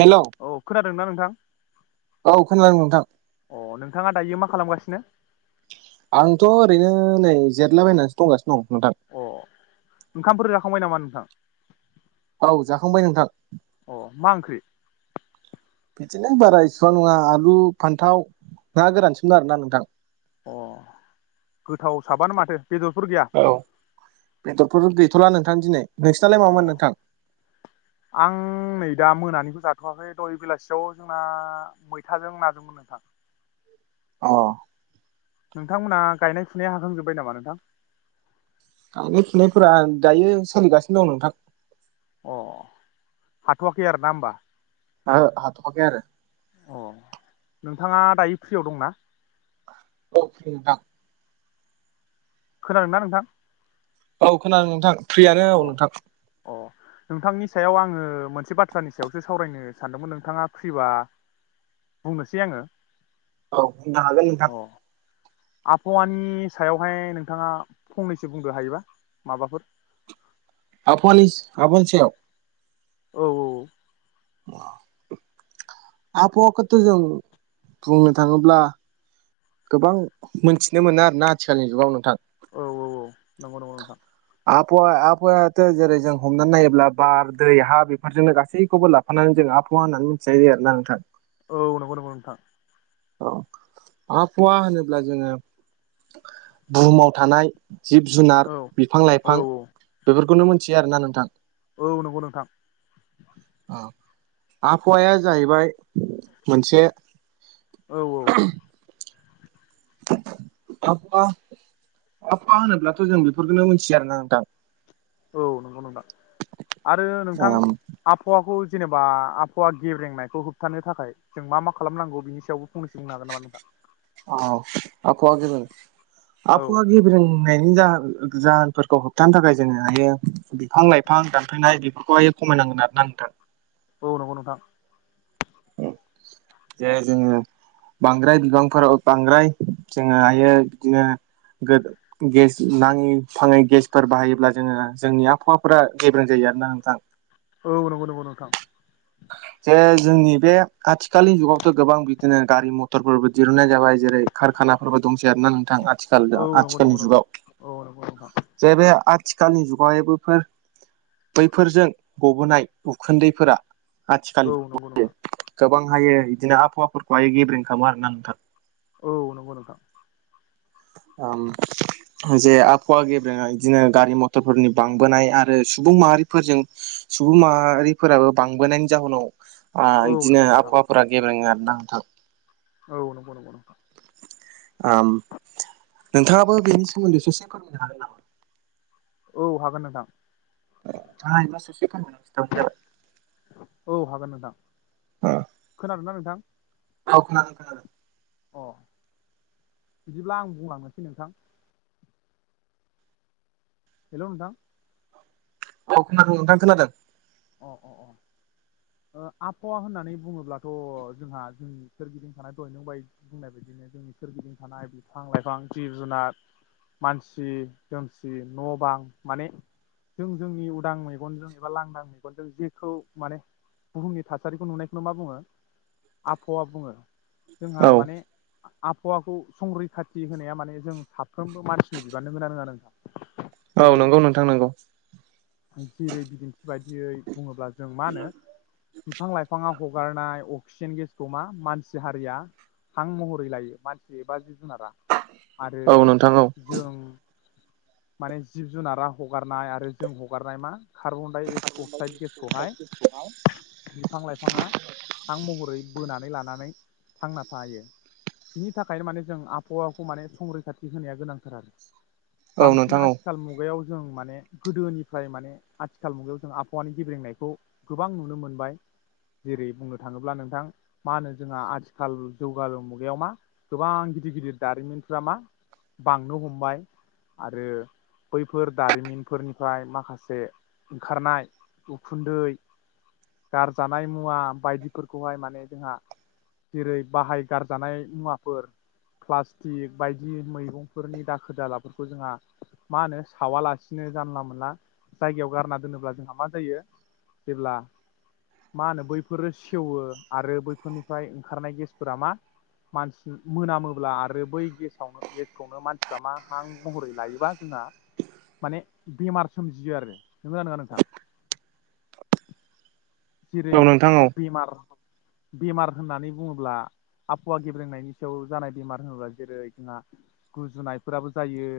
Hello औ खोनादोंना नोंथां औ खोनादों नोंथां अ नोंथाङा दायो मा खालामगासिनो? आंथ' ओरैनो नै जिरला बायनानैसो दं गासिनो। अ ओंखामफोर जाखांबाय नामा नोंथाङा। थां औ जाखांबाय नोंथां मा ओंख्रि बिदिनो बारा इसेबां नङा आलु फान्थाव ना गोरानसोमन आरो ना नोंथां अ गोथाव साबानो माथो बेदरफोर गैया औ बेदरफोर गैथ'ला नों सान दिनै। नोंसिनालाय अ मामोन नोंथां आं नै दा मोनानिबो जाब गथ'वाखै दह बेलासियाव जोंना मैथाजों नाजोंमोन नोंथां अ नोंथांमोनहा गायनाय फुनाया हाखांजोबबाय नामा नोंथां। गायनाय फुनायफोरा दायो सोलिगासिनो दं नोंथां। अ हाथ'वाखै आरो ना होमबा। ओहो‌ हाथ'आखै‌ आरो अ नोंथाङा दायो फ्रियाव दंना। औ नोंथां खोनादों ना नोंथां औ खोनादों नोंथां फ्रियानो औ अ नोंथां अ नोंथांनि सायाव आङो मोनसे बाथ्रानि सायावसो सावरायनो सानदोंमोन नोंथाङा फ्रिबा बुंनोसै आङो। औ बुंनो हागोन नोंथां। अ आबहावानि सायावहाय नोंथाङा फंनैसो बुंदो हायोबा माबाफोर आफाउआनि आफावआनिसायाव औ औ आबहावाखौथ' जों बुंनो थाङोब्ला गोबां मोनथिनो मोनो आरोना आथिखालनि जुगाव नोंथां। औ औ औ नंगौ नंगौ नोंथां। आबहावा आबहावायाथ' जेरै जों हमनानै नायोब्ला बार दै हा बेफोरजोंनो गासैखौबो लाफानानै जों आबहावा होननानै मिथिनाय जायो आरोना नोंथां औ नंगौ नंगौ नोंथां। औ आबहवा होनोब्ला जोङो बुहुमाव थानाय जिब जुनार औ बिफां औ लाइफां बेफोरखौनो मोनथियो आरोना नोंथां। औ नंगौ नोंथां आबहावाया जाहैबाय मोनसे औ औ आफा आफा होनोब्लाथ' जों बेफोरखौनो मिथियो आरोना नोंथां। औ नंगौ नंगौ नोंथां आरो नोंथां औ आबहावाखौ जेनेबा आबहावा गेब्रेंनायखौ होबथानो थाखाय जों मा मा खालामनांगौ बिनि सायावबो फंनैसो बुंनो हागोन नामा नोंथां। औ आबहावआ गेब्रें औ आबहावआगेब्रेंनाय नि ज जाहोनफोरखौ होबथानो थाखाय जोङो हायो बिफां लाइफां दानफायनाय बेफोरखौहायो खमायनांगोन आर ना नोंथां औ नंगौ नोंथां जे जोङो बांद्राय बिबांफोराव बांद्राय जोङो हायो बिदिनो गेस नाङै फाङै गेसफोर बाहायोब्ला जोङो जोंनि आबहावाफोरा गेब्रें जायो आर ना नोंथां औ नंगौ नंगौ नोंथां जे जोंनि बे आथिखालनि जुगावथ' गोबां बिदिनो गारि मथरफोरबो दिहुनन्नाय जाबाय जेरै कारखानाफोरबो दंसै आरोना नोंथां आथिखाल औ नंगौ नंगौ आथिखालनि जुगाव नोंथां जे बे थिखालनि जुगै बफोर बैफोरजों गबोनाय उखुन्दैफोरा आथिखाल औ नंगौ ना गोबां हायो बिदिनो आबहावाफोरखौहायो गेब्रें खालामो आरोना नोंथां औ नंगौ नोंथां ओ जे आबहावा गेब्रेना बिदिनो गारि मथरफोरनि बांबोनाय आरो सुबुं माहारिफोरजों सुबुं माहारिफोराबो बांबोनायनि जाहोनाव आ औ नंगौ बिदिनो आ नोंथां आफोरा गेबें आ नांथाब औ नगौ नोंथाङाबो बेनि सोमोन्दै ससे फोरमायनो हागोन नामा औ हागोन नोंथां ह मससखोनथ मोन जाबाय [unintelligible] हागोन नोंथां खोनादों ना नोंथां औ खोनादों खोनादों अ बिदिब्ला आं बुंलांनोसै नोंथां हेल नोंथां औ खोनादों नोंथां खोनादों अ अ अ आबहावा होननानै बुङोब्लाथ' जोंहा जोंनि सोरगिदिं थानाय दय नं बायदि बुंनाय बदिनो जोंनि सोरगिदिं थानाय बिफां लाइफां जिब जुनार मानसि दोमसि न' बां माने जों जोंनि उदां मेगनजों एबा लांदां मे गनजों जेखौ माने बुहुमनि थासारिखौ नुनायखौनो मा बुङो आबहावा बुङो जोंहा औ माने आबहावाखौ संरैखाथि होनाया माने जों साफ्रोमबो मानसिनि बिबान नोगोना नोंङा नों औ जेरै नंगौ नोंथां नंगौ जेरै बिदिन्थि बाय दियै बुङोब्ला जों मा होनो बिफां लाइफाङा हगारनाय अक्सिजेन गेसखौ मा मानसि हारिया हां महरै लायो मानसि एबा जिब जुनारा आरो औ नोंथां औ जों माने जिब जुनारा हगारनाय आरो जों हगारनाय मा खारब डाइ अक्साइड गेसखौहाय बिफां लाइफाङा हां महरै बोनानै लानानै थांना थायो बिनि थाखायनो माने जों आबहावाखौ माने संरैखाथि होनाया गोनांथार आरो औ नोंथां औ बांसिन नोंथां औ आथिखाल मुगायाव जों माने गोदोनिफ्राय माने आथिखाल मुगायाव जों आबा। वानि गेब्रेंनायखौ गोबां नुनो मोनबाय जेरै-बुंनो थाङोब्ला नोंथां मा होनो जोंहा आथिखाल जौगालु मुगायाव मा गोबां गिदिर-गिदिर दारिमिनफ्रा मा बांनो हमबाय आरो बैफोर दारिमिनफोरनिफ्राय माखासे ओंखारनाय। उखुन्दै गारजानाय मुवा बायदिफोरखौहाय माने जोंहा जेरै बाहाय गारजानाय मुवाफोर, प्लास्टिक बायदि मैगंफोरनि दाखोर-दालाफोरखौ जोंहा मा होनो सावालासिनो जानला-मोनला जायगायाव गारना दोनोब्ला जोंहा मा। जायो जेब्ला मा होनो बैफोरो सेवो आरो बैफोरनिफ्राय ओंखारनाय गेसफोरा मा मानसि मोनामोब्ला आरो बै गेसावनो गेसखौनो मानसिफ्रा मा हां महरै लायोबा जोंना माने बेमार सोमजियो आरो नंगोना नङा नोंथां? [inaudible] जेरै-बेमार। बेमार होननानै बुङोब्ला आबहावा गेब्रेंनायनि सायाव जानाय बेमार होनोब्ला जेरै जोंहा गुजुनायफोराबो जायो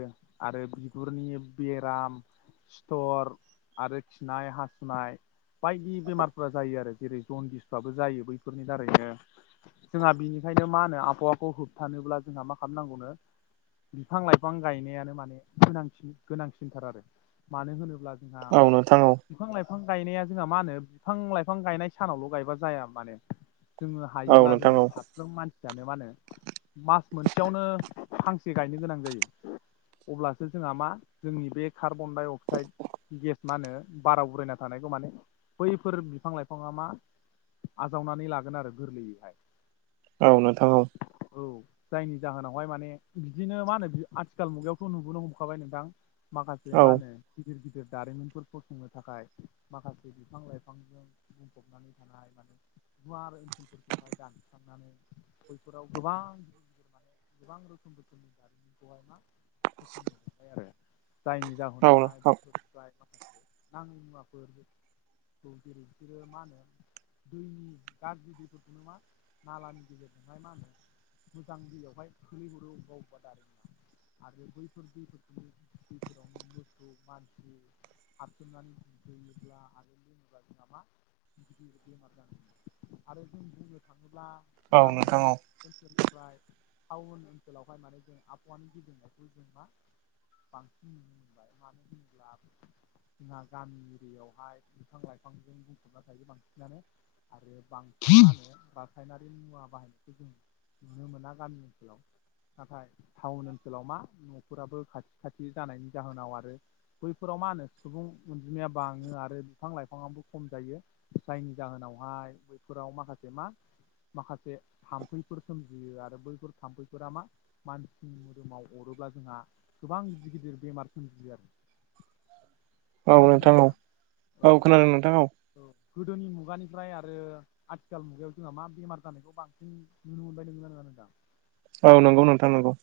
आरो बिगुरनि बेराम, सिथर आरो खिनाय हासुनाय बायदि बेमार। फोरा जायो आरो जेरै-जनदिसफ्राबो जायो बैफोरनि दारैनो जोंहा बिनिखायनो मा होनो आबहावाखौ होबथानोब्ला जोंहा मा खालामनांगौनो बिफां-लाइफां गायनायानो माने गोनांसिन-गोनांसिनथार आरो मानो होनोब्ला। जोंहा औ नोंथां औ बिफां-लाइफां। गायनाया जोंहा मा होनो? बिफां-लाइफां गायनाय सानावल' गायबा जाया माने। जोङो औ हायोब्ला नोंथां जों औ नोंथां औ साफ्रोम मानसि। जानो मानो मास मोनसेयावनो फांसे गायनो गोनां जायो अब्लासो जोंहा मा जोंनि बे। Carbon dioxide gas. मा होनो बारा उरायना थानायखौ माने? बैफोर बिफां-लाइफाङा मा आजावनानै लागोन आरो गोरलैयैहाय। औ नोंथां औ। औ जायनि जाहोनावहाय माने बिदिनो मा होनो आथिखाल मुगायावथ' नुबोनो हमखाबाय नोंथां। माखासे माहोनो गिदिर-गिदिर। दारिमिनफोरखौ फसंनो थाखाय माखासे। बिफां-लाइफांजों बुंफबनानै थानाय माने गुवार ओनसोलफोरखौहाय दानसस्रांनानै बैफोराव गोबां गिदिर-गिदिर माने गोबां रोखोम रोखोमनि दारिमिनखौहाय मा। [unintelligible] आरो। जायनि जाहोनावहाय बैसोरनिफ्राय माखासे। [unintelligible] [unintelligible] जों मा गिदिर बेमार जों आरो जों बुंनो थाङो। बा नोंथां गामि। ओमफ्राय टाउन ओनसोलावहाय माने जों आबहावानि गेब्रेंनायखौ जों मा बांसिन नुनो मोनबाय मानो होनोब्ला जोंहा गामि एरियायावहाय। बिफां लाइफांजों बुंफबना थायो बांसिनानो आरो बांसिनानो रासायनारि मुवा बाहायनायखौ जों नुनो मोना गामि ओनसोलाव नाथाय टाउन ओनसोलाव मा न'फोराबो खाथि-खाथि जानायनि जाहोनाव आरो बैफोराव मा होनो सुबुं अनजिमाया बाङो आरो। बिफां लाइफांआबो खम जायो जायनि जाहोनावहाय बैफोराव माखासे मा माखासे थाम्फैफोर सोमजियो आरो बैफोर थाम्फैफोरा मा मानसिनि मोदोमाव अरोब्ला जोंहा गोबां गिदिर-गिदिर बेमार सोमजियो आरो। औ औ खोनादोंना औ नोंथां? औ खोनादों नोंथां औ। गोदोनि मुगानिफ्राय आरो आथिखाल मुगायाव जोंहा मा बेमार जानायखौ बांसिन नुनो मोनबाय नोंथां? औ नंगौ नोंथां नंगौ।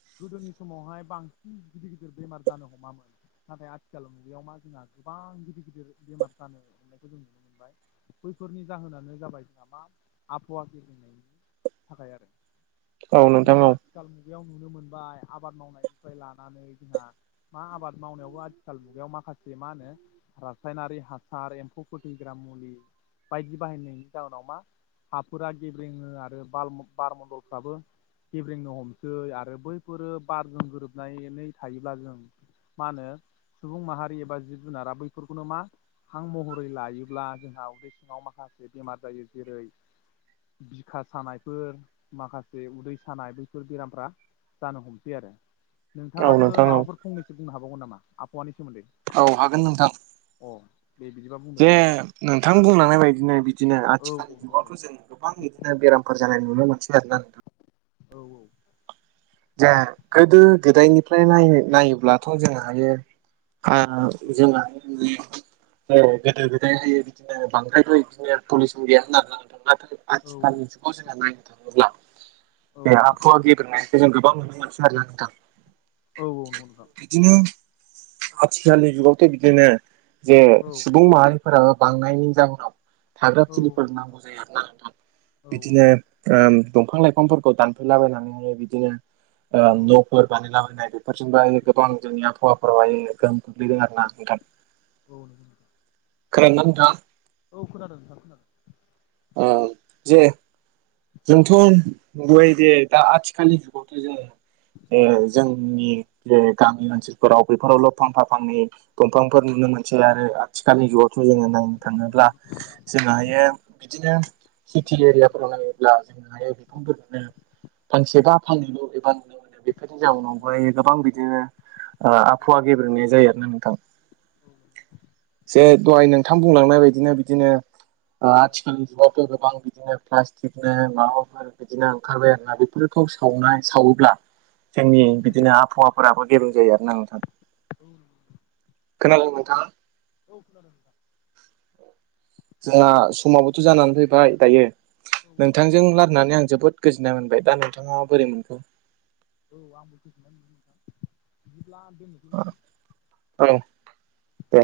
गिदिर-गिदिर बेमार जानो हमामोन नाथाय आथिखालाव मुगायाव मा जोंहा गोबां गिदिर-गिदिर बेमार। जानो हानायखौ जों नुनो मोनबाय बैफोरनि जाहोनानो जाबाय जोंहा मा आबहावानि थाखाय आरो। औ नोंथां जों औ आथिखाल मुगायाव। नुनो मोनबाय आबाद मावनायनिफ्राय लानानै जोंहा मा आबाद मावनायावबो आथिखाल मुगायाव माखासे मा होनो रासायनारि हासा। सार एम्फौ फोथैग्रा मुलि बायदि बाहायनायनि जाहोनाव मा हाफोरा गेब्रेङो आरो बार बारमन्दलफ्राबो गेब्रेंनो हमसै आरो बैफोरो बारजों गोरोबनानै थायोब्ला जों मा होनो सुबुं माहारि एबा जिब जुनारा बैफोरखौनो मा हां महरै लायोब्ला जोंहा उदै सिङाव माखासे बेमार जायो जेरै बिखा सानायफोर माखासे उदै सानाय बैफोर बेरामफ्रा जानो हमसै आरो। औ नोंथाङाबो नोंथां औ माबाफोर फंनैसो बुंनो हाबाव नंगौ नामा आबहावानि सोमोन्दै औ हागोन नोंथां अ दे बिदिबा बुंदो जे नोंथां नोंथां बुंलांनायबायदिनो बिदिनो औ आथिखाल औ नंगौ नंगौ जुगावथ' जों गोबां बिदिनो बेराम जानाय नुनो मोनसै आरो ना नोंथां औ औ जे गोदो गोदायनिफ्राय नायोब्लाथ' जों हायो आ जोंहा गोदो गोदायहाय बिदिनो बांद्रायबो बिदिनो पलिसन गैया होननानै नाथाय औ आथिखालनि जुगाव जोंहा नायनो थाङोब्ला औ बे आख' गेब्रेंनाय जे जों गोबां नुनो मोनसै आरोना नोंथां औ औ नंगौ नोंथां आखिलनि जुगावथ बिदिनो जे औ सुबुं माहारि फोराबो बांनायनि जााहोनाव थाग्रा औ औ थिलिफोर नंगौ नोंथां नांगौ जायो आरो ना नोंथां औ बिदिनो ओम दंफां लाइफांफोरखौ दानफैलाबायनानैनो बिदि बिदिनो आरो औ न'फोर बानायला बायना बेफोरजोंबो गोबां जोंनि आबहावाफोरावहाय गोहोम गोग्लैदों आरो ना नोंथां औ नोंगै खोनादोंना नोंथां औ खोनादों नोंथां खोनादों अ जे जोंथ' नुबाय दे दा आथिखालनि जुगावथ' जों ए औ जोंनि गामि ओनसोलफोराव बेफोरावल' फांफा फांनै दंफांफोर नुनो मोनसै आरो आथिखालनि जुगावथ' जोङो नायनो औ थाङोब्ला नंगौ नंगौ जों हायो बिदिनो सिटि एरियाफोराव नायोबा ब्ला जोंङोहायो बिफांफोरखौनो फांसेबा फानैल' एबा नुनो मोनो बेफोरनि जाउनावाय गोबां बिदिनो आबहावा गेब्रेंनाय जायो आरोना नोंथां जे दहाय नोंथां बुंलांनाय बायदिनो बिदिनो आथिखालनि जुगावथ' गोबां बिदिनो प्लासटिक बिदिनो माबाफोर बिदिनो ओंखारबाय आरोना बेफोरखौ सावनाय सावोब्ला जोंनि बिदिनो आबहावाफोराबो गब्रें जायो आरो ना नोंथां औ खोनादों नोंथाङा औ खोनादों जोंहा समाबोथ' जानानै फैबाय दायो नोंथांजों रालारायनानै आं जोबोद गोजोन्नाय मोनबाय दा नोंथांङा बोरै मोनखो? [unintelligible] [unintelligible] बिदिब्ला। [unintelligible] ओ औ दे।